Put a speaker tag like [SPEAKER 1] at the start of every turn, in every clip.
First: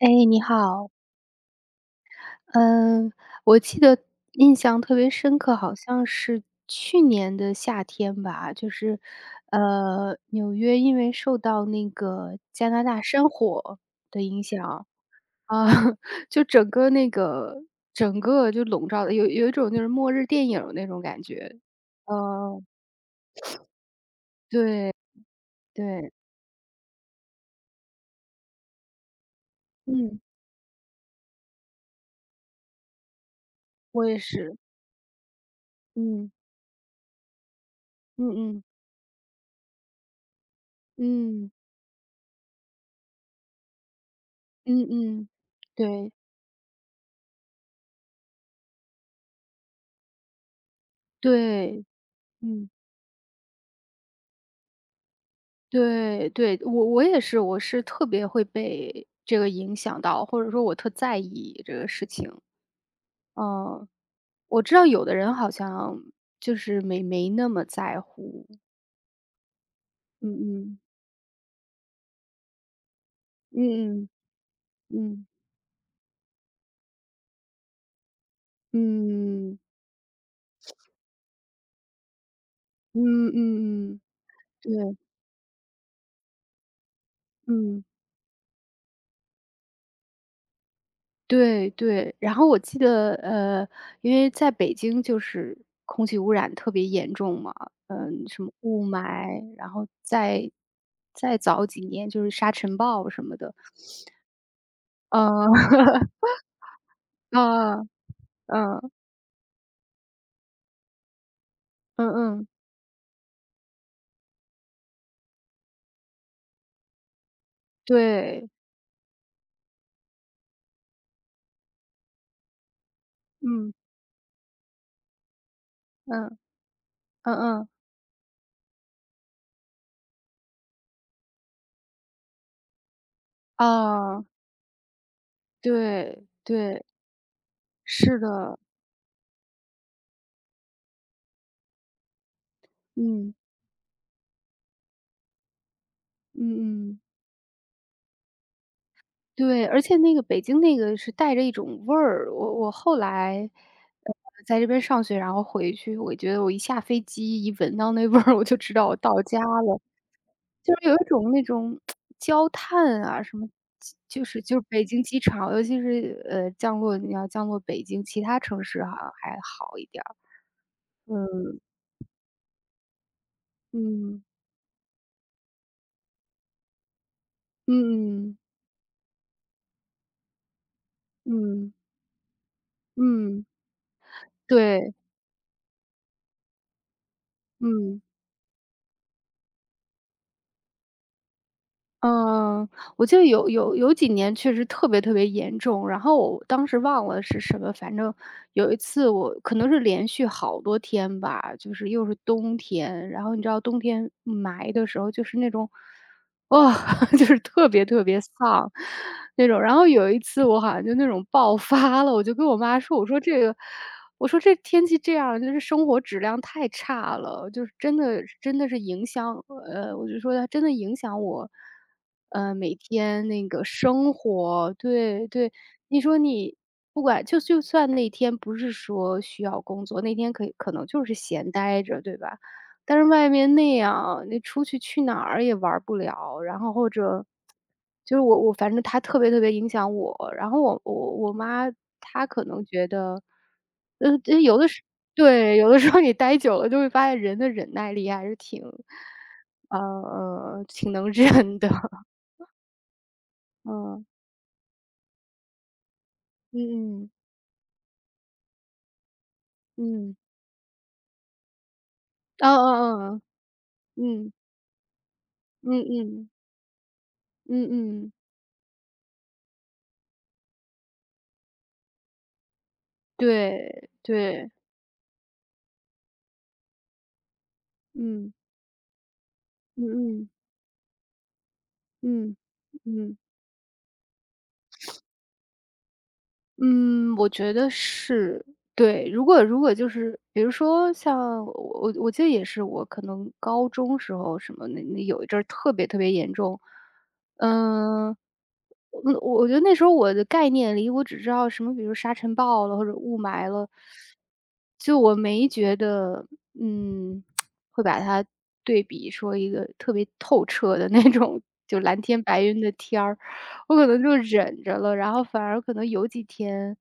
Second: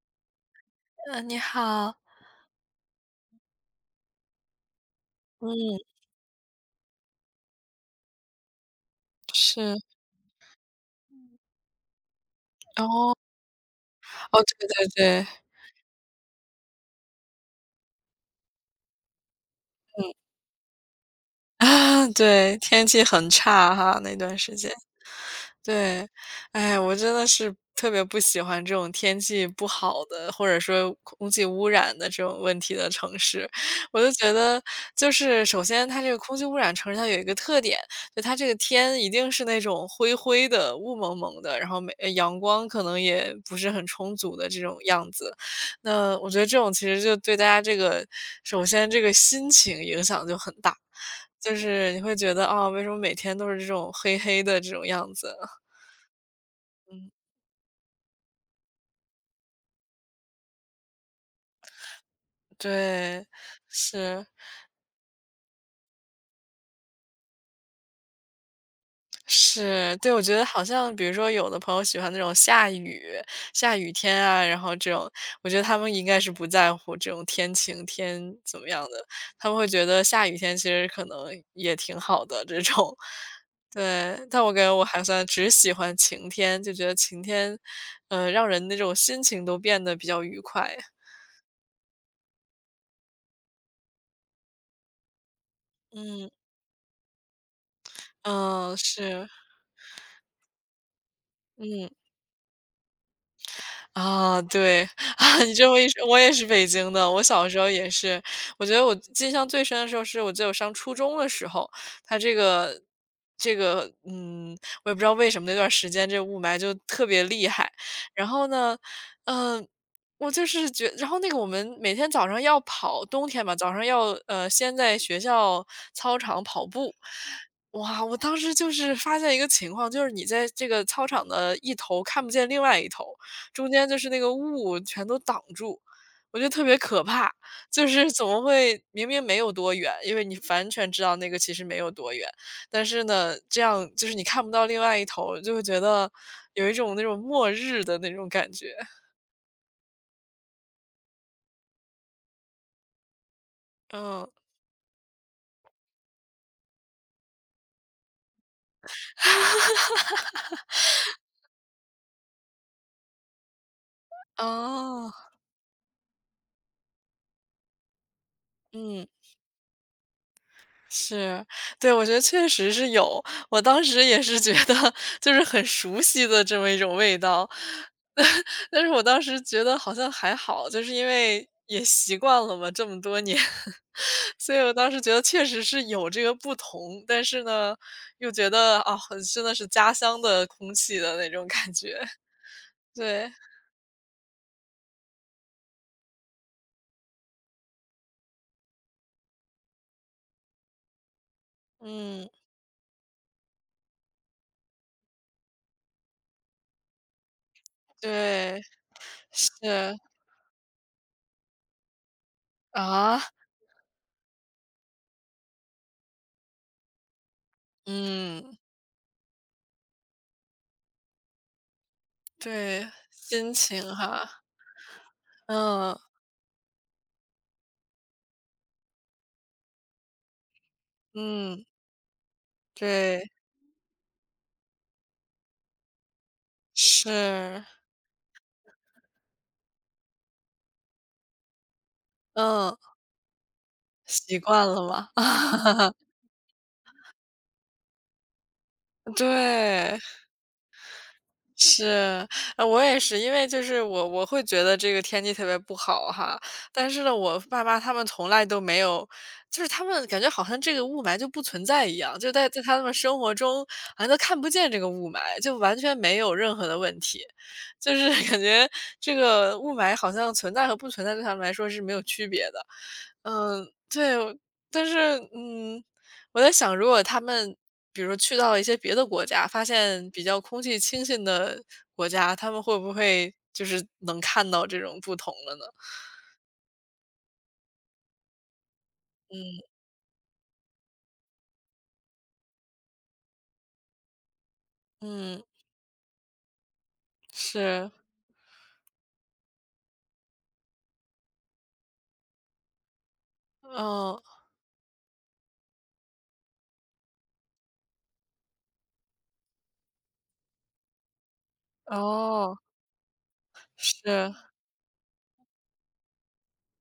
[SPEAKER 1] 哎，你好，
[SPEAKER 2] 嗯，你好。
[SPEAKER 1] 嗯，我记得印象特别深刻，好
[SPEAKER 2] 嗯。
[SPEAKER 1] 像是去年的夏天吧，就是，
[SPEAKER 2] 是。
[SPEAKER 1] 纽约因为受到那个加拿大
[SPEAKER 2] 哦。
[SPEAKER 1] 山火的
[SPEAKER 2] 哦，
[SPEAKER 1] 影
[SPEAKER 2] 对对
[SPEAKER 1] 响，
[SPEAKER 2] 对。
[SPEAKER 1] 啊，就整个那个整个就笼罩的有一种就是末
[SPEAKER 2] 嗯。
[SPEAKER 1] 日电影那种感觉，
[SPEAKER 2] 啊，对，
[SPEAKER 1] 呃，
[SPEAKER 2] 天气很差哈，那段时间。
[SPEAKER 1] 对
[SPEAKER 2] 对。
[SPEAKER 1] 对，
[SPEAKER 2] 哎，我真的是特别不喜欢这种天气不好
[SPEAKER 1] 嗯，
[SPEAKER 2] 的，或者说空气污染的这种问题的城市。我
[SPEAKER 1] 我
[SPEAKER 2] 就
[SPEAKER 1] 也
[SPEAKER 2] 觉
[SPEAKER 1] 是，
[SPEAKER 2] 得，就是首先它这个
[SPEAKER 1] 嗯
[SPEAKER 2] 空气污染城市它有一个特点，就
[SPEAKER 1] 嗯
[SPEAKER 2] 它这个
[SPEAKER 1] 嗯
[SPEAKER 2] 天一定是那种灰灰的、雾蒙蒙
[SPEAKER 1] 嗯
[SPEAKER 2] 的，然后没呃阳光可能也不是很充足的这种
[SPEAKER 1] 嗯
[SPEAKER 2] 样
[SPEAKER 1] 嗯，
[SPEAKER 2] 子。
[SPEAKER 1] 对
[SPEAKER 2] 那我觉得这种其实就对大家这个，首先这个心情影响就很大。就
[SPEAKER 1] 对，
[SPEAKER 2] 是你会觉得啊、
[SPEAKER 1] 嗯。
[SPEAKER 2] 为什么每天都是这种黑黑的这种样子？
[SPEAKER 1] 对对，我也是，我是特别会被这个影响到，或者说我特在意这个事情。
[SPEAKER 2] 对。
[SPEAKER 1] 嗯，
[SPEAKER 2] 是
[SPEAKER 1] 我知道有的人好像就是没那么在乎。
[SPEAKER 2] 是，对，我觉
[SPEAKER 1] 嗯
[SPEAKER 2] 得好
[SPEAKER 1] 嗯
[SPEAKER 2] 像比如说有的朋友喜欢那种下雨下雨
[SPEAKER 1] 嗯
[SPEAKER 2] 天啊，然后这种，
[SPEAKER 1] 嗯
[SPEAKER 2] 我觉得他们应该是不在乎这种天晴天怎么样的，他们
[SPEAKER 1] 嗯
[SPEAKER 2] 会觉得下雨天其实可能也挺好的这种。
[SPEAKER 1] 嗯嗯嗯嗯，
[SPEAKER 2] 对，但我感
[SPEAKER 1] 对，
[SPEAKER 2] 觉我还算只喜欢晴天，就觉得晴天，
[SPEAKER 1] 嗯。
[SPEAKER 2] 让人那种心情都变得比较愉快。
[SPEAKER 1] 对对，然后我记得，因为在北京就是空气
[SPEAKER 2] 嗯。
[SPEAKER 1] 污染特别严重嘛，嗯，什么
[SPEAKER 2] 嗯。
[SPEAKER 1] 雾
[SPEAKER 2] 是。
[SPEAKER 1] 霾，然后再早几
[SPEAKER 2] 嗯。
[SPEAKER 1] 年就是沙尘暴什么的，
[SPEAKER 2] 啊，对 啊，
[SPEAKER 1] 嗯，
[SPEAKER 2] 你这么一说，我也是北京的。我小时候也
[SPEAKER 1] 嗯，
[SPEAKER 2] 是，我觉得
[SPEAKER 1] 嗯，
[SPEAKER 2] 我印象最深的时候是我记得我上初中的时候，
[SPEAKER 1] 嗯
[SPEAKER 2] 它这
[SPEAKER 1] 嗯，
[SPEAKER 2] 个这个，嗯，我也不知道为什么那段时间这雾霾就特别厉害。然后
[SPEAKER 1] 对，
[SPEAKER 2] 呢，嗯、我就是觉，然后那个我们每天早上要跑，冬天嘛，早
[SPEAKER 1] 嗯，
[SPEAKER 2] 上要先在学校操
[SPEAKER 1] 嗯，
[SPEAKER 2] 场跑步。
[SPEAKER 1] 嗯嗯，
[SPEAKER 2] 哇，我当时就是发现一个情况，就是你在这个操场的一头看不见另外一头，中间就是那
[SPEAKER 1] 啊，
[SPEAKER 2] 个雾全都挡住，
[SPEAKER 1] 对，
[SPEAKER 2] 我觉得特别
[SPEAKER 1] 对，
[SPEAKER 2] 可怕。就是
[SPEAKER 1] 是
[SPEAKER 2] 怎么
[SPEAKER 1] 的，
[SPEAKER 2] 会明明没有多远，因为你完全知道那个其实没有多远，但是呢，
[SPEAKER 1] 嗯，
[SPEAKER 2] 这样就是你看不到另外一头，就会觉得有一
[SPEAKER 1] 嗯
[SPEAKER 2] 种
[SPEAKER 1] 嗯。
[SPEAKER 2] 那种末日的那种感觉。
[SPEAKER 1] 对，而且那个北京那个是带着一种味儿，我后来，呃，
[SPEAKER 2] 嗯。
[SPEAKER 1] 在这边上学，然后回去，我觉得我一下飞机一闻到那味儿，我就知道我到家了，就是有一种那种焦炭啊，什么就是北京
[SPEAKER 2] 哦。
[SPEAKER 1] 机场，尤其是降落你要降落北京，其他城市好
[SPEAKER 2] 嗯。
[SPEAKER 1] 像还好一点儿，
[SPEAKER 2] 是，
[SPEAKER 1] 嗯
[SPEAKER 2] 对，我觉得确实是有，我当时也
[SPEAKER 1] 嗯
[SPEAKER 2] 是觉得就是很熟悉的这么一种味道。
[SPEAKER 1] 嗯
[SPEAKER 2] 但是我当时觉得好像还好，就是因
[SPEAKER 1] 嗯
[SPEAKER 2] 为
[SPEAKER 1] 嗯
[SPEAKER 2] 也习惯了嘛，这么多年。
[SPEAKER 1] 嗯，
[SPEAKER 2] 所以我当
[SPEAKER 1] 对，
[SPEAKER 2] 时觉得确实是有这个不同，但是呢，
[SPEAKER 1] 嗯。
[SPEAKER 2] 又觉得啊，很真的是家乡的空气的那种感觉。
[SPEAKER 1] 嗯，我记得
[SPEAKER 2] 对。
[SPEAKER 1] 有几年确实特别特别严重，然后我当时忘了是什么，反正有一次我可能是连续好多天吧，就是又是
[SPEAKER 2] 嗯。
[SPEAKER 1] 冬天，然后你知道冬天霾的时候，就是那种哇，就是特别特别
[SPEAKER 2] 对。
[SPEAKER 1] 丧那
[SPEAKER 2] 是
[SPEAKER 1] 种。然后有一次我好像就那种爆发了，我就跟我妈说，我
[SPEAKER 2] 啊。
[SPEAKER 1] 说这个这天气这样，就是生活质量太差了，就是真的
[SPEAKER 2] 嗯。
[SPEAKER 1] 真的是影响我就说它真的影响我，每
[SPEAKER 2] 对，
[SPEAKER 1] 天那
[SPEAKER 2] 心
[SPEAKER 1] 个
[SPEAKER 2] 情
[SPEAKER 1] 生
[SPEAKER 2] 哈。
[SPEAKER 1] 活。对对，
[SPEAKER 2] 嗯
[SPEAKER 1] 你说你不管就算那天不是说需要工作，那天可以可能就是闲
[SPEAKER 2] 嗯。
[SPEAKER 1] 待着，对吧？但是外
[SPEAKER 2] 对。
[SPEAKER 1] 面那样，你出去去哪儿也玩儿不了，然后或者
[SPEAKER 2] 是。
[SPEAKER 1] 就是我反正他特别特别影响我。然后我妈她可能
[SPEAKER 2] 嗯。
[SPEAKER 1] 觉得，呃，
[SPEAKER 2] 习
[SPEAKER 1] 这有
[SPEAKER 2] 惯
[SPEAKER 1] 的
[SPEAKER 2] 了
[SPEAKER 1] 时
[SPEAKER 2] 嘛。
[SPEAKER 1] 对，有的时候你待久了就会发现人的忍耐力还是挺
[SPEAKER 2] 对。
[SPEAKER 1] 挺能忍的。
[SPEAKER 2] 是。我也是，因为就是
[SPEAKER 1] 嗯，
[SPEAKER 2] 我会觉得这个天气特别不好哈，但是
[SPEAKER 1] 嗯
[SPEAKER 2] 呢，我爸妈他们从来都没有就是他们
[SPEAKER 1] 嗯，
[SPEAKER 2] 感觉好像这个雾霾就不存在一样，就在他们生
[SPEAKER 1] 嗯，
[SPEAKER 2] 活中好像都
[SPEAKER 1] 嗯嗯嗯，
[SPEAKER 2] 看不见这个雾霾，就完
[SPEAKER 1] 嗯，嗯
[SPEAKER 2] 全没
[SPEAKER 1] 嗯，
[SPEAKER 2] 有任何的问题。
[SPEAKER 1] 嗯
[SPEAKER 2] 就是
[SPEAKER 1] 嗯，
[SPEAKER 2] 感觉这个雾霾好像存在和不存在对他们来说是没有区别的。嗯。
[SPEAKER 1] 对，
[SPEAKER 2] 对。
[SPEAKER 1] 对，
[SPEAKER 2] 但是，嗯，我在想，如果他们比如说
[SPEAKER 1] 嗯，
[SPEAKER 2] 去到一些别的国家，发现
[SPEAKER 1] 嗯
[SPEAKER 2] 比
[SPEAKER 1] 嗯，
[SPEAKER 2] 较空气清新的国家，
[SPEAKER 1] 嗯，
[SPEAKER 2] 他们会不
[SPEAKER 1] 嗯。
[SPEAKER 2] 会就是能看到这种不同了呢？
[SPEAKER 1] 嗯，我觉得是，对。如果如
[SPEAKER 2] 嗯
[SPEAKER 1] 果就是比如说像我记得也是我可能高中时候什么那有一阵
[SPEAKER 2] 嗯。
[SPEAKER 1] 儿特别特别严重。
[SPEAKER 2] 是。
[SPEAKER 1] 嗯，嗯，我觉得那时候我的概念里，我只知道什么，比如沙尘暴了或者雾霾了，
[SPEAKER 2] 哦
[SPEAKER 1] 就我没觉得，嗯，会把它对比说一个特别透彻的那种，就蓝天白
[SPEAKER 2] 哦。
[SPEAKER 1] 云的天儿。我可能就
[SPEAKER 2] 是。
[SPEAKER 1] 忍着了，然后反而可能有几天，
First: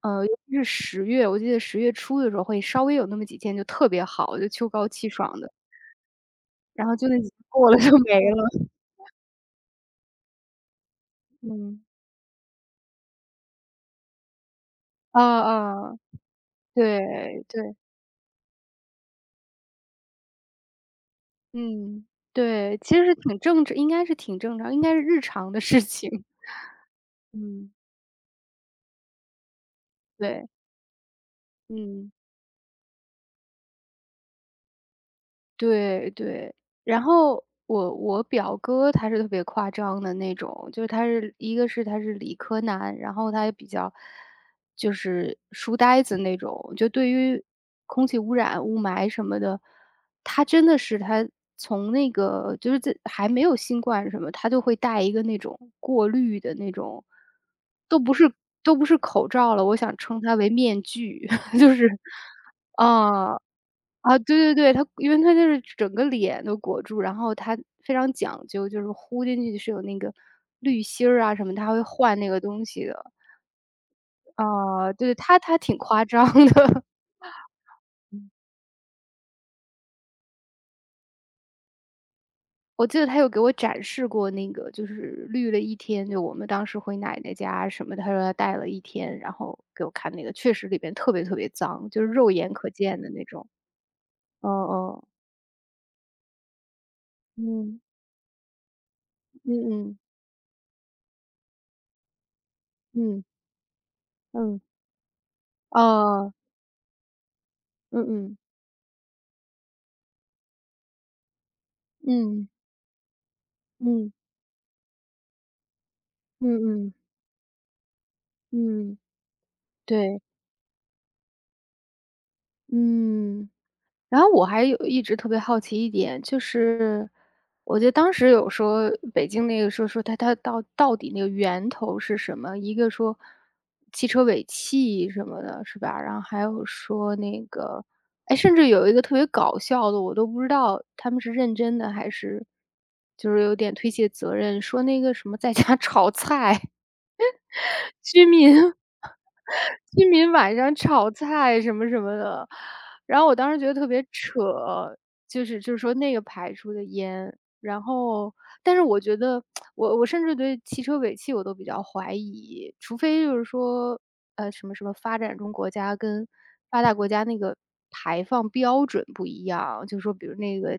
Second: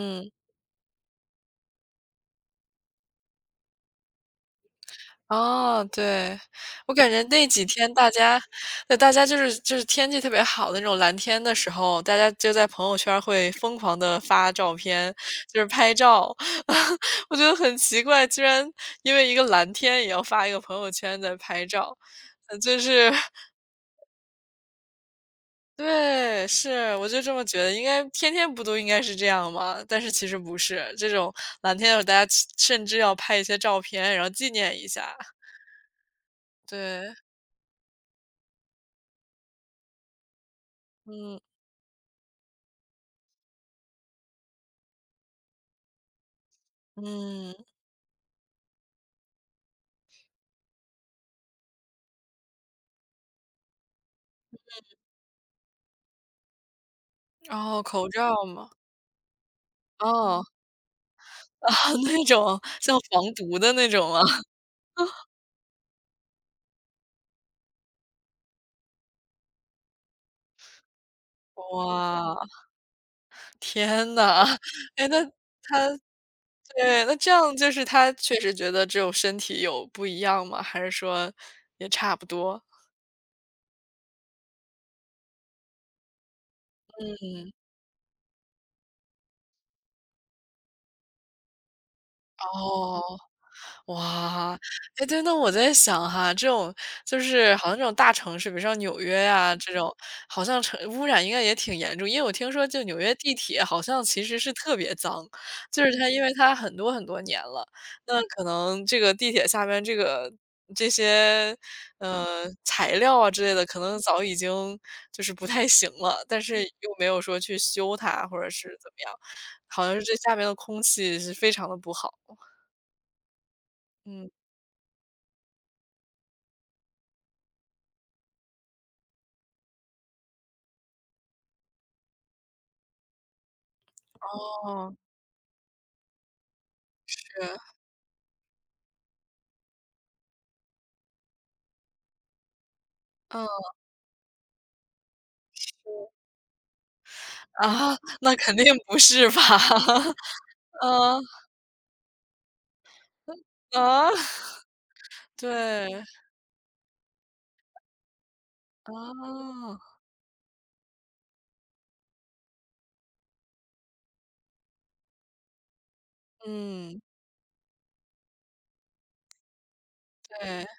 [SPEAKER 1] 尤其是十月，我记得10月初的时候会稍微有那么几天就特别好，就秋高气爽的，
[SPEAKER 2] 哦。对，
[SPEAKER 1] 然
[SPEAKER 2] 我
[SPEAKER 1] 后就
[SPEAKER 2] 感
[SPEAKER 1] 那
[SPEAKER 2] 觉
[SPEAKER 1] 几天
[SPEAKER 2] 那几
[SPEAKER 1] 过了就
[SPEAKER 2] 天大
[SPEAKER 1] 没
[SPEAKER 2] 家
[SPEAKER 1] 了。
[SPEAKER 2] 对，大家就是就是天气特别好的那种蓝天的时
[SPEAKER 1] 嗯，
[SPEAKER 2] 候，大家就在朋友圈儿会疯狂的发照片，
[SPEAKER 1] 啊
[SPEAKER 2] 就是拍
[SPEAKER 1] 啊，
[SPEAKER 2] 照。我觉
[SPEAKER 1] 对
[SPEAKER 2] 得
[SPEAKER 1] 对，
[SPEAKER 2] 很奇怪，居然因为一个蓝天也要发一个朋友圈在拍照，
[SPEAKER 1] 嗯，
[SPEAKER 2] 呃就
[SPEAKER 1] 对，其实
[SPEAKER 2] 是
[SPEAKER 1] 是挺 正常应该是挺正常，应该是日常的事情。
[SPEAKER 2] 对。是，我就这么觉得，
[SPEAKER 1] 嗯，
[SPEAKER 2] 应该天天不都应该是这样吗？但是 其实
[SPEAKER 1] 对，
[SPEAKER 2] 不是，这种蓝天的时候
[SPEAKER 1] 嗯。
[SPEAKER 2] 大家甚至要拍一些照片，然后纪念一下。
[SPEAKER 1] 对对，然
[SPEAKER 2] 对。
[SPEAKER 1] 后我表哥他是特别夸张的那种，就是他是
[SPEAKER 2] 嗯。
[SPEAKER 1] 一个是他是理科男，然后他也比较就是书呆子那种，就对于
[SPEAKER 2] 嗯。
[SPEAKER 1] 空气污染、雾霾什么的，他从那个就是在还没有新冠什么，他就会戴一个那种过滤的那种，
[SPEAKER 2] 然后
[SPEAKER 1] 都
[SPEAKER 2] 口
[SPEAKER 1] 不是
[SPEAKER 2] 罩嘛。
[SPEAKER 1] 都不是口罩了，我想称它
[SPEAKER 2] 哦。
[SPEAKER 1] 为面具，就是，
[SPEAKER 2] 那种像防
[SPEAKER 1] 啊。
[SPEAKER 2] 毒的那种
[SPEAKER 1] 啊，
[SPEAKER 2] 吗？
[SPEAKER 1] 对对 对，它因为它就是整个脸都裹住，然后它非常讲究，就是呼进去是有那个滤芯儿啊什么，它会换那
[SPEAKER 2] 哇。
[SPEAKER 1] 个东西的。
[SPEAKER 2] 天呐。
[SPEAKER 1] 啊，
[SPEAKER 2] 哎，
[SPEAKER 1] 对，
[SPEAKER 2] 那
[SPEAKER 1] 它 挺
[SPEAKER 2] 他
[SPEAKER 1] 夸张的，
[SPEAKER 2] 对，那这样就是他确实觉得只有身体有不一样吗？还是说也差不多？
[SPEAKER 1] 我记得他有给我展示过那个，就是滤了一天，就我们当时回奶奶
[SPEAKER 2] 嗯。
[SPEAKER 1] 家什么的，他说他戴了一天，然后给我看那个，确实里边特别特别脏，就是肉眼可见
[SPEAKER 2] 哦。
[SPEAKER 1] 的那种。哦
[SPEAKER 2] 哇。
[SPEAKER 1] 哦，
[SPEAKER 2] 哎，对，那我在想哈，这种就是好像
[SPEAKER 1] 嗯，
[SPEAKER 2] 这种大城市，比如像纽约
[SPEAKER 1] 嗯
[SPEAKER 2] 呀、这种，
[SPEAKER 1] 嗯，
[SPEAKER 2] 好像城污染应该也挺严重。因为我听说，就纽约
[SPEAKER 1] 嗯，
[SPEAKER 2] 地铁好像其实是
[SPEAKER 1] 嗯，
[SPEAKER 2] 特别脏，就是它因
[SPEAKER 1] 哦，
[SPEAKER 2] 为它很多很多年了，
[SPEAKER 1] 嗯
[SPEAKER 2] 那
[SPEAKER 1] 嗯，
[SPEAKER 2] 可能这个地铁下面这个这些
[SPEAKER 1] 嗯，
[SPEAKER 2] 材料啊之类的，可能
[SPEAKER 1] 嗯，
[SPEAKER 2] 早已经就是不太行了，但是
[SPEAKER 1] 嗯
[SPEAKER 2] 又没
[SPEAKER 1] 嗯。
[SPEAKER 2] 有说去修它或者是怎么
[SPEAKER 1] 嗯，
[SPEAKER 2] 样，好像是这
[SPEAKER 1] 对，
[SPEAKER 2] 下面的空气是非常的不好。
[SPEAKER 1] 嗯。然后
[SPEAKER 2] 嗯。
[SPEAKER 1] 我还有一直特别好奇一点，就是我觉得当时有说北京那个说它到底那个源头是什么？一个说汽车尾气什么的，是吧？然后还有说那个，哎，甚至有一个特别搞笑的，我都不知道他们是认真的还是就是
[SPEAKER 2] 嗯。
[SPEAKER 1] 有点推卸责任，说那个什么在家 炒菜，
[SPEAKER 2] 啊，
[SPEAKER 1] 居
[SPEAKER 2] 那肯定
[SPEAKER 1] 民
[SPEAKER 2] 不是吧？
[SPEAKER 1] 居 民晚上炒
[SPEAKER 2] 嗯。
[SPEAKER 1] 菜什么什么的，然后我当时觉得特别
[SPEAKER 2] 啊。
[SPEAKER 1] 扯，就是说
[SPEAKER 2] 对。
[SPEAKER 1] 那个排出的烟，然后但是我觉得
[SPEAKER 2] 哦。
[SPEAKER 1] 我甚至对汽车尾气我都比较怀疑，除非就是说，什么什么发展中国家跟发达
[SPEAKER 2] 嗯。
[SPEAKER 1] 国家那个排放标准不一样，就是说比如那
[SPEAKER 2] 对。
[SPEAKER 1] 个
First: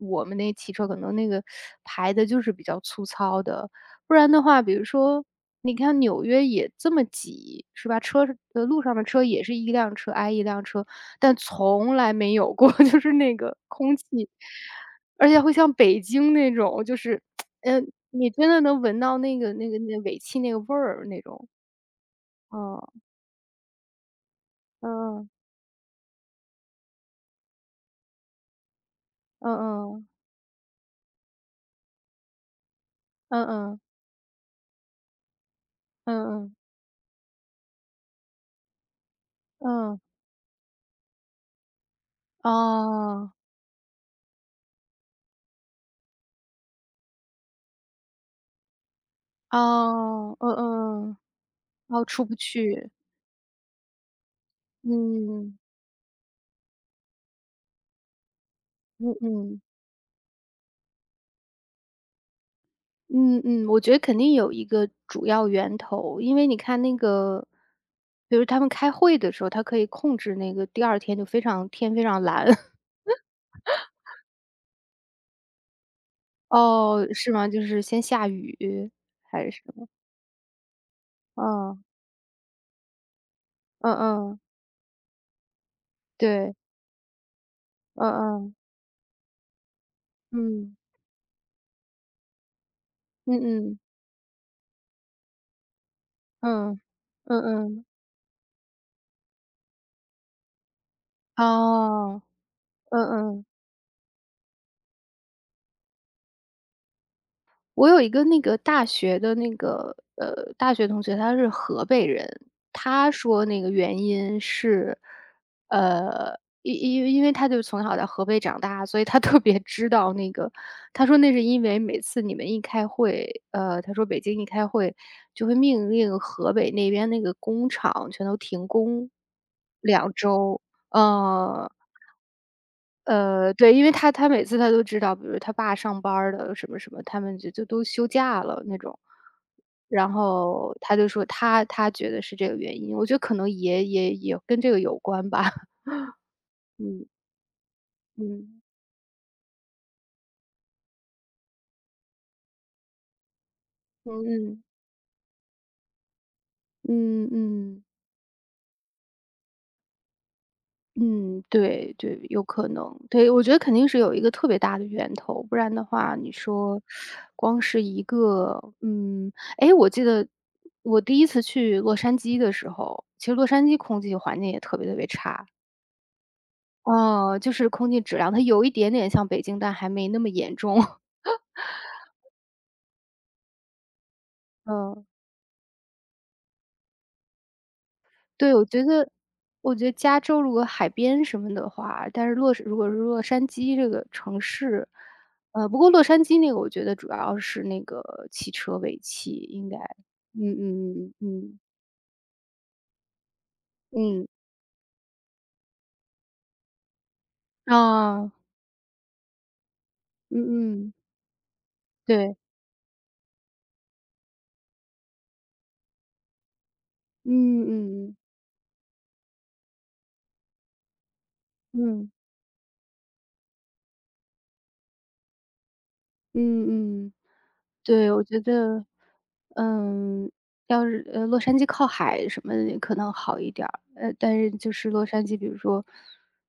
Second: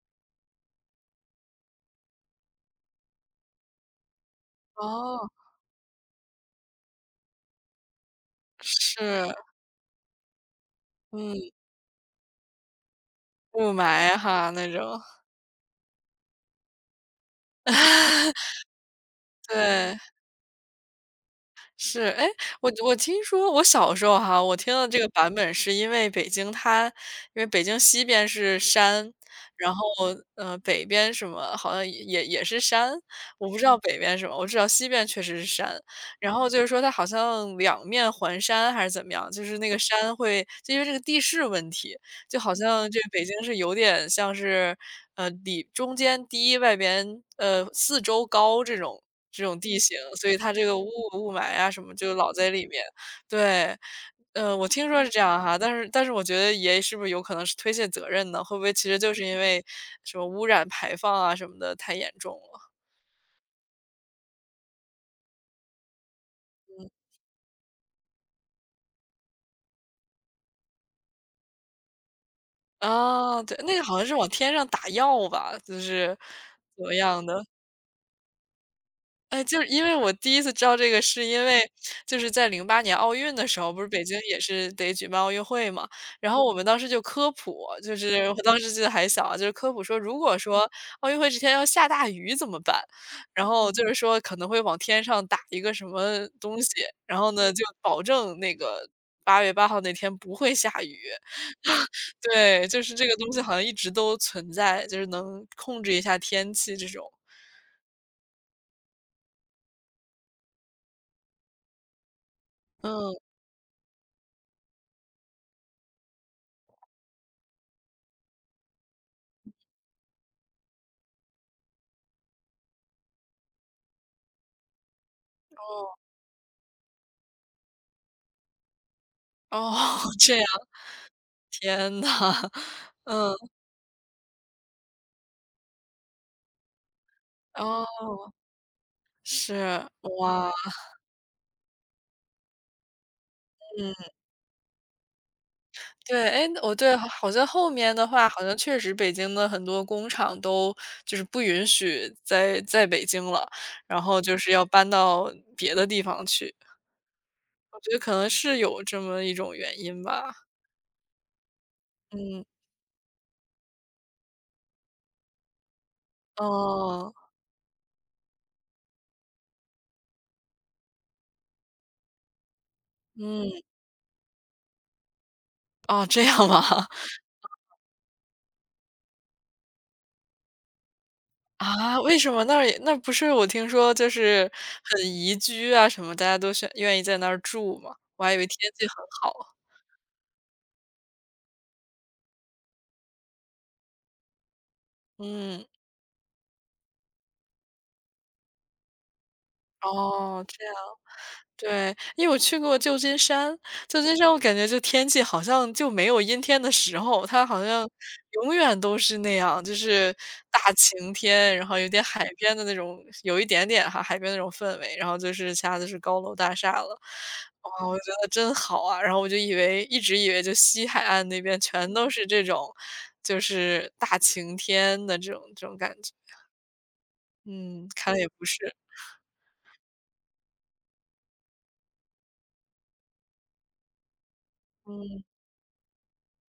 [SPEAKER 1] 我们那汽车可能那个排的就是比较粗糙的，不然的话，比如说，
[SPEAKER 2] 哦。
[SPEAKER 1] 你看纽约也这么挤，是吧？车的路上的车
[SPEAKER 2] 是。
[SPEAKER 1] 也是一辆车挨一辆车，但
[SPEAKER 2] 嗯。
[SPEAKER 1] 从来没有过 就是那个
[SPEAKER 2] 雾
[SPEAKER 1] 空气，
[SPEAKER 2] 霾哈，那种。
[SPEAKER 1] 而且会像北京那种，就是，嗯，呃你真的 能闻到那个那个
[SPEAKER 2] 对。
[SPEAKER 1] 那尾气那个味儿那种。
[SPEAKER 2] 是。哎，我
[SPEAKER 1] 哦，
[SPEAKER 2] 我听说我小时候哈，我听的这个
[SPEAKER 1] 嗯
[SPEAKER 2] 版本是因为北京它因为北京西边是山，然后，
[SPEAKER 1] 嗯
[SPEAKER 2] 北边什么好像也也是山。
[SPEAKER 1] 嗯
[SPEAKER 2] 我不知
[SPEAKER 1] 嗯
[SPEAKER 2] 道
[SPEAKER 1] 嗯
[SPEAKER 2] 北边什么，我知道西边确实是山。然后
[SPEAKER 1] 嗯
[SPEAKER 2] 就是说它好像两面环山还是怎么样，就是那个
[SPEAKER 1] 嗯嗯，
[SPEAKER 2] 山会就因为这个地势问题，就好像这北
[SPEAKER 1] 哦，
[SPEAKER 2] 京是有点像是，呃，里中间低，外边，呃，四周高这种这种地形，所以
[SPEAKER 1] 哦，嗯
[SPEAKER 2] 它这个
[SPEAKER 1] 嗯，
[SPEAKER 2] 雾霾啊什么
[SPEAKER 1] 哦，
[SPEAKER 2] 就
[SPEAKER 1] 出
[SPEAKER 2] 老
[SPEAKER 1] 不
[SPEAKER 2] 在里面。
[SPEAKER 1] 去，
[SPEAKER 2] 对。我听说是这样哈，
[SPEAKER 1] 嗯，
[SPEAKER 2] 但是但是我觉得也是不是有可能是推卸责任呢？会不会其实
[SPEAKER 1] 嗯
[SPEAKER 2] 就是因
[SPEAKER 1] 嗯。
[SPEAKER 2] 为什么污染排放啊什么的太严重了？
[SPEAKER 1] 嗯嗯，我觉得肯定有一个主要源头，因为你看那个，比如他们开会的时候，他可以控制那个第二天就非常天非常蓝。
[SPEAKER 2] 啊，对，那个好像是往天上打药吧，就是怎么
[SPEAKER 1] 哦，
[SPEAKER 2] 样
[SPEAKER 1] 是
[SPEAKER 2] 的。
[SPEAKER 1] 吗？就是先下雨
[SPEAKER 2] 哎，
[SPEAKER 1] 还是
[SPEAKER 2] 就
[SPEAKER 1] 什
[SPEAKER 2] 是因
[SPEAKER 1] 么？
[SPEAKER 2] 为我第一次知道这个是因为
[SPEAKER 1] 嗯，
[SPEAKER 2] 就是在08年奥运的时候，不是
[SPEAKER 1] 嗯
[SPEAKER 2] 北京也
[SPEAKER 1] 嗯，
[SPEAKER 2] 是得举办奥运会嘛，然后我
[SPEAKER 1] 对，
[SPEAKER 2] 们当时就科普，就
[SPEAKER 1] 嗯
[SPEAKER 2] 是我
[SPEAKER 1] 嗯，
[SPEAKER 2] 当时记得还小啊，就是科普说如果说
[SPEAKER 1] 嗯，
[SPEAKER 2] 奥运会这天要下大雨怎么办？
[SPEAKER 1] 嗯
[SPEAKER 2] 然后
[SPEAKER 1] 嗯，
[SPEAKER 2] 就是说可能会往天上打一个什么东西，
[SPEAKER 1] 嗯，
[SPEAKER 2] 然后
[SPEAKER 1] 嗯
[SPEAKER 2] 呢，就
[SPEAKER 1] 嗯，
[SPEAKER 2] 保证那个8月8号那天不会下雨。
[SPEAKER 1] 哦，
[SPEAKER 2] 对，就是
[SPEAKER 1] 嗯
[SPEAKER 2] 这个东西
[SPEAKER 1] 嗯。
[SPEAKER 2] 好像一直都存在，就是能控制一下天气这种。
[SPEAKER 1] 我有一个那个大学的那个大学同学，他是河北人。他
[SPEAKER 2] 嗯。
[SPEAKER 1] 说那个原因是，因为他就从小在河北长大，所以他特别知道那个他说那是因为每次你们一开会，他说北京一开会就会命令河北那边那个工厂全都停工
[SPEAKER 2] 哦。
[SPEAKER 1] 两
[SPEAKER 2] 这样。
[SPEAKER 1] 周，呃。
[SPEAKER 2] 天呐。嗯。
[SPEAKER 1] 对，因为他每次他都知道，比如他爸上班儿的什么什么，他们就就都
[SPEAKER 2] 哦。
[SPEAKER 1] 休假了那种。
[SPEAKER 2] 是。
[SPEAKER 1] 然
[SPEAKER 2] 哇。
[SPEAKER 1] 后他就说他觉得是这个原因，我觉得可能也
[SPEAKER 2] 嗯。
[SPEAKER 1] 也也跟这个有关吧。
[SPEAKER 2] 对，哎，我对，
[SPEAKER 1] 嗯
[SPEAKER 2] 好像后面的话，好像
[SPEAKER 1] 嗯
[SPEAKER 2] 确实北京的很多工厂都就是不允许在北京了，然后就是
[SPEAKER 1] 嗯
[SPEAKER 2] 要搬到别的地方去，
[SPEAKER 1] 嗯嗯
[SPEAKER 2] 我
[SPEAKER 1] 嗯。
[SPEAKER 2] 觉得可能是有这么一种原因吧。
[SPEAKER 1] 嗯，对对，有
[SPEAKER 2] 嗯。
[SPEAKER 1] 可能。对，我觉得肯定是有一个特别大的源头，不然的话，你说
[SPEAKER 2] 哦。
[SPEAKER 1] 光是一个哎，我记得我第一次去洛杉矶的时候，其实洛
[SPEAKER 2] 嗯。
[SPEAKER 1] 杉矶空气环境也特别特别差。
[SPEAKER 2] 哦，这样吗？
[SPEAKER 1] 哦，就是空气质量，它有一点点像北京，但还没那么严重。
[SPEAKER 2] 啊，为什么那儿也那不是我听说就是很
[SPEAKER 1] 嗯。
[SPEAKER 2] 宜居啊什么，大家都选愿意在那儿住吗？我还以为
[SPEAKER 1] 对，我
[SPEAKER 2] 天
[SPEAKER 1] 觉
[SPEAKER 2] 气很
[SPEAKER 1] 得
[SPEAKER 2] 好。
[SPEAKER 1] 我觉得加州如果海边什么的话，但是洛杉如果是洛杉矶这个城市，
[SPEAKER 2] 嗯。
[SPEAKER 1] 不过洛杉矶那个我觉得主要是那个汽车尾气，应该，
[SPEAKER 2] 哦，
[SPEAKER 1] 嗯
[SPEAKER 2] 这样。
[SPEAKER 1] 嗯嗯嗯
[SPEAKER 2] 对，因为我去过旧金山，旧金
[SPEAKER 1] 嗯，
[SPEAKER 2] 山我感觉就天气好像就没有阴天的时候，它好像
[SPEAKER 1] 啊，
[SPEAKER 2] 永远都是那样，就是大
[SPEAKER 1] 嗯嗯，
[SPEAKER 2] 晴天，然后有点海
[SPEAKER 1] 对，
[SPEAKER 2] 边的那种，有一点点哈海边那种氛围，然后就是其他的是高楼大厦了。
[SPEAKER 1] 嗯
[SPEAKER 2] 哇，我觉
[SPEAKER 1] 嗯嗯
[SPEAKER 2] 得真好啊！然后我就以为一直以为就西海岸那边全都
[SPEAKER 1] 嗯
[SPEAKER 2] 是这种，就是大晴天的这种这种感觉。
[SPEAKER 1] 嗯嗯。
[SPEAKER 2] 嗯，
[SPEAKER 1] 对，
[SPEAKER 2] 看来
[SPEAKER 1] 我
[SPEAKER 2] 也
[SPEAKER 1] 觉
[SPEAKER 2] 不是。
[SPEAKER 1] 得，嗯，要是洛杉矶靠海什么的可能好一点儿，但是就是洛
[SPEAKER 2] 嗯。
[SPEAKER 1] 杉矶，比如说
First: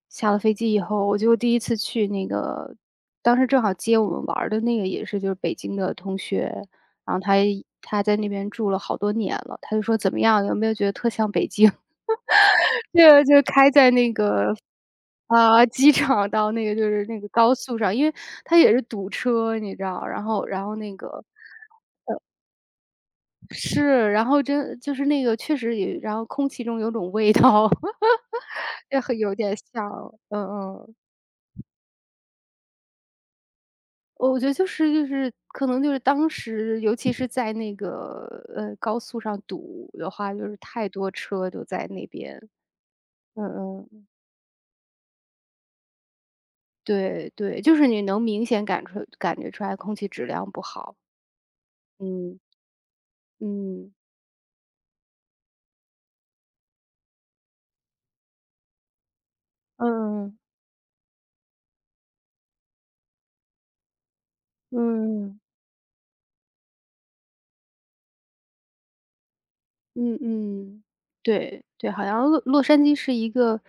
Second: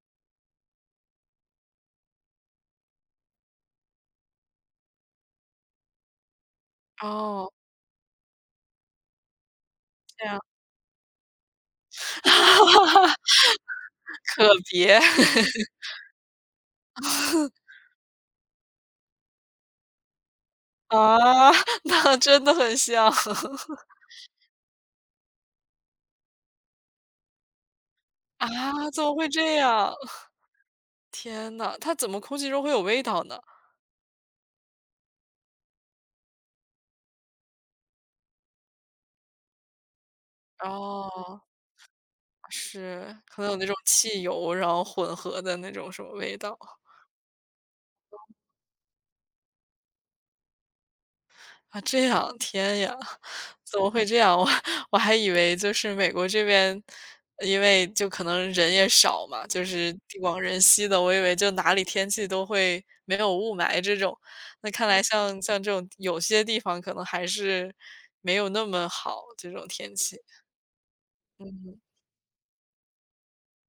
[SPEAKER 1] 下了飞机以后，我就第一次去那个，当时正好接我们玩儿的那个也是就是北京的同学，然后他
[SPEAKER 2] 哦，
[SPEAKER 1] 也他在那边住了好多年了，他就说怎么
[SPEAKER 2] 这样。
[SPEAKER 1] 样，有没有觉得特像北京？对，就开在那
[SPEAKER 2] 可
[SPEAKER 1] 个
[SPEAKER 2] 别
[SPEAKER 1] 啊，机场到那个就是那个高速上，因为他也是堵车，你知道，然后那个
[SPEAKER 2] 啊，那真的很像
[SPEAKER 1] 是，然后真就是那个确实也然后空气中有种味道，
[SPEAKER 2] 啊，
[SPEAKER 1] 也
[SPEAKER 2] 怎么
[SPEAKER 1] 很
[SPEAKER 2] 会
[SPEAKER 1] 有
[SPEAKER 2] 这
[SPEAKER 1] 点像，
[SPEAKER 2] 样？
[SPEAKER 1] 嗯嗯。
[SPEAKER 2] 天呐，它怎么空气中会有味道呢？
[SPEAKER 1] 我觉得就是可能就是当时尤其是在那个，高速上堵的话，就是太多
[SPEAKER 2] 哦，
[SPEAKER 1] 车都在那边，
[SPEAKER 2] 是，可
[SPEAKER 1] 嗯
[SPEAKER 2] 能有那种
[SPEAKER 1] 嗯，
[SPEAKER 2] 汽油，然后混合的那种什么味道。
[SPEAKER 1] 对对，就是你能明显感觉出来空气质量不好，
[SPEAKER 2] 啊，这样，
[SPEAKER 1] 嗯，
[SPEAKER 2] 天呀，怎么
[SPEAKER 1] 嗯，
[SPEAKER 2] 会这样？我还以为就是美国这边，因为就可能人也少嘛，就是地
[SPEAKER 1] 嗯嗯，
[SPEAKER 2] 广人稀的，我以为就哪里天气都会没有雾霾这种。那看来
[SPEAKER 1] 嗯。
[SPEAKER 2] 像这种有些地方可能还是没有那么好这种天气。
[SPEAKER 1] 嗯嗯，对
[SPEAKER 2] 嗯。
[SPEAKER 1] 对，好像洛杉矶是一个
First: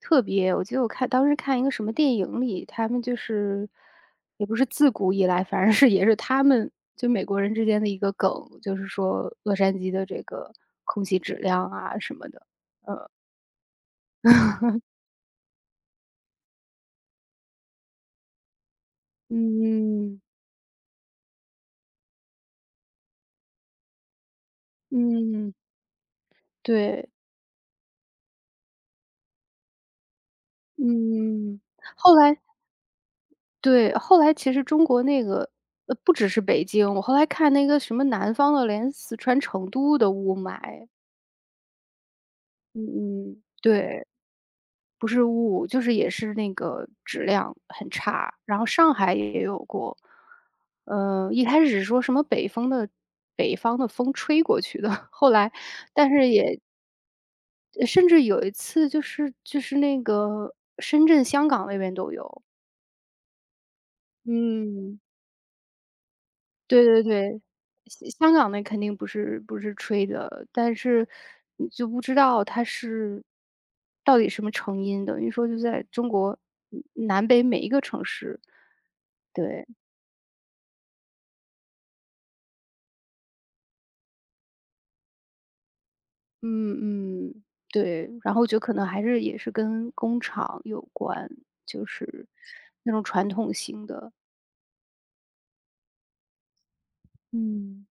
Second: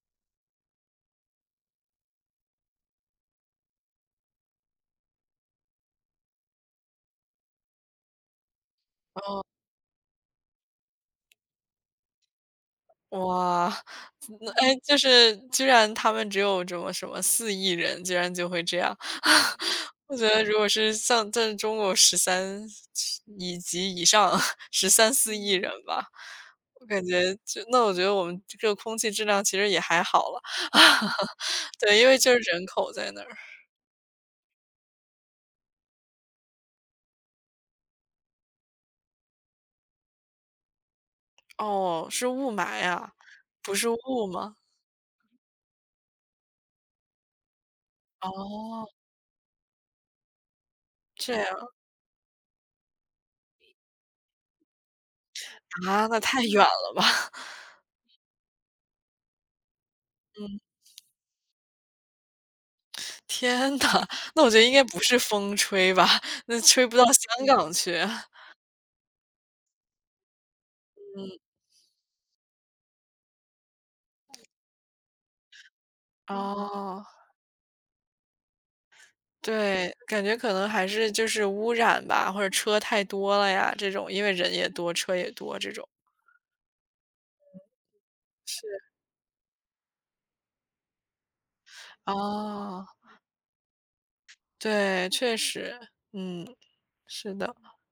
[SPEAKER 1] 特别我记得当时看一个什么电影里，他们就是也不是自古以来，反正是也是他们就美国人之间的一个梗，就是说洛杉矶的这个空气质量啊什么的。呃，
[SPEAKER 2] 哇，那哎，就是居然他们只有这么什么四亿人，居然就会这样。我
[SPEAKER 1] 嗯
[SPEAKER 2] 觉得如果是像在中国十三以及以上13、4亿
[SPEAKER 1] 嗯，
[SPEAKER 2] 人吧，我感
[SPEAKER 1] 对，
[SPEAKER 2] 觉就那我觉得我们这个空气质量其实也还好了。
[SPEAKER 1] 嗯。
[SPEAKER 2] 对，因
[SPEAKER 1] 后
[SPEAKER 2] 为就是
[SPEAKER 1] 来
[SPEAKER 2] 人口在那儿。
[SPEAKER 1] 对，后来其实中国那个不只是北京，我后来看那个什么南方的，连四川成都的雾霾。
[SPEAKER 2] 哦，是雾
[SPEAKER 1] 嗯
[SPEAKER 2] 霾啊，
[SPEAKER 1] 嗯，
[SPEAKER 2] 不是
[SPEAKER 1] 对，
[SPEAKER 2] 雾吗？
[SPEAKER 1] 不是雾，就是也是那个质量很差。然后
[SPEAKER 2] 哦，
[SPEAKER 1] 上海也有过，
[SPEAKER 2] 这
[SPEAKER 1] 一开
[SPEAKER 2] 样。
[SPEAKER 1] 始说什么北方的风吹过去的，后来
[SPEAKER 2] 啊，
[SPEAKER 1] 但
[SPEAKER 2] 那
[SPEAKER 1] 是
[SPEAKER 2] 太远
[SPEAKER 1] 也
[SPEAKER 2] 了。
[SPEAKER 1] 甚至有一次就是那个
[SPEAKER 2] 嗯，
[SPEAKER 1] 深圳、香港那边都有，
[SPEAKER 2] 天呐，那我觉得应该不
[SPEAKER 1] 嗯。
[SPEAKER 2] 是风吹吧，那
[SPEAKER 1] 对
[SPEAKER 2] 吹不
[SPEAKER 1] 对
[SPEAKER 2] 到
[SPEAKER 1] 对，
[SPEAKER 2] 香港去。
[SPEAKER 1] 香港那肯定不是吹的，但是 你就不知道它是到底什么成因，等于说就在中
[SPEAKER 2] 嗯。
[SPEAKER 1] 国
[SPEAKER 2] 哦。
[SPEAKER 1] 南北每一个城市。对，
[SPEAKER 2] 对，感觉可能还是就是污染吧，或者车太多了呀，这种，因为人也多，车也多这种。
[SPEAKER 1] 嗯嗯，对，然后我觉得可
[SPEAKER 2] 是。
[SPEAKER 1] 能还是也是跟工厂有关，就是
[SPEAKER 2] 哦。
[SPEAKER 1] 那种传统型的，
[SPEAKER 2] 对，确实。嗯。是的。
[SPEAKER 1] 嗯。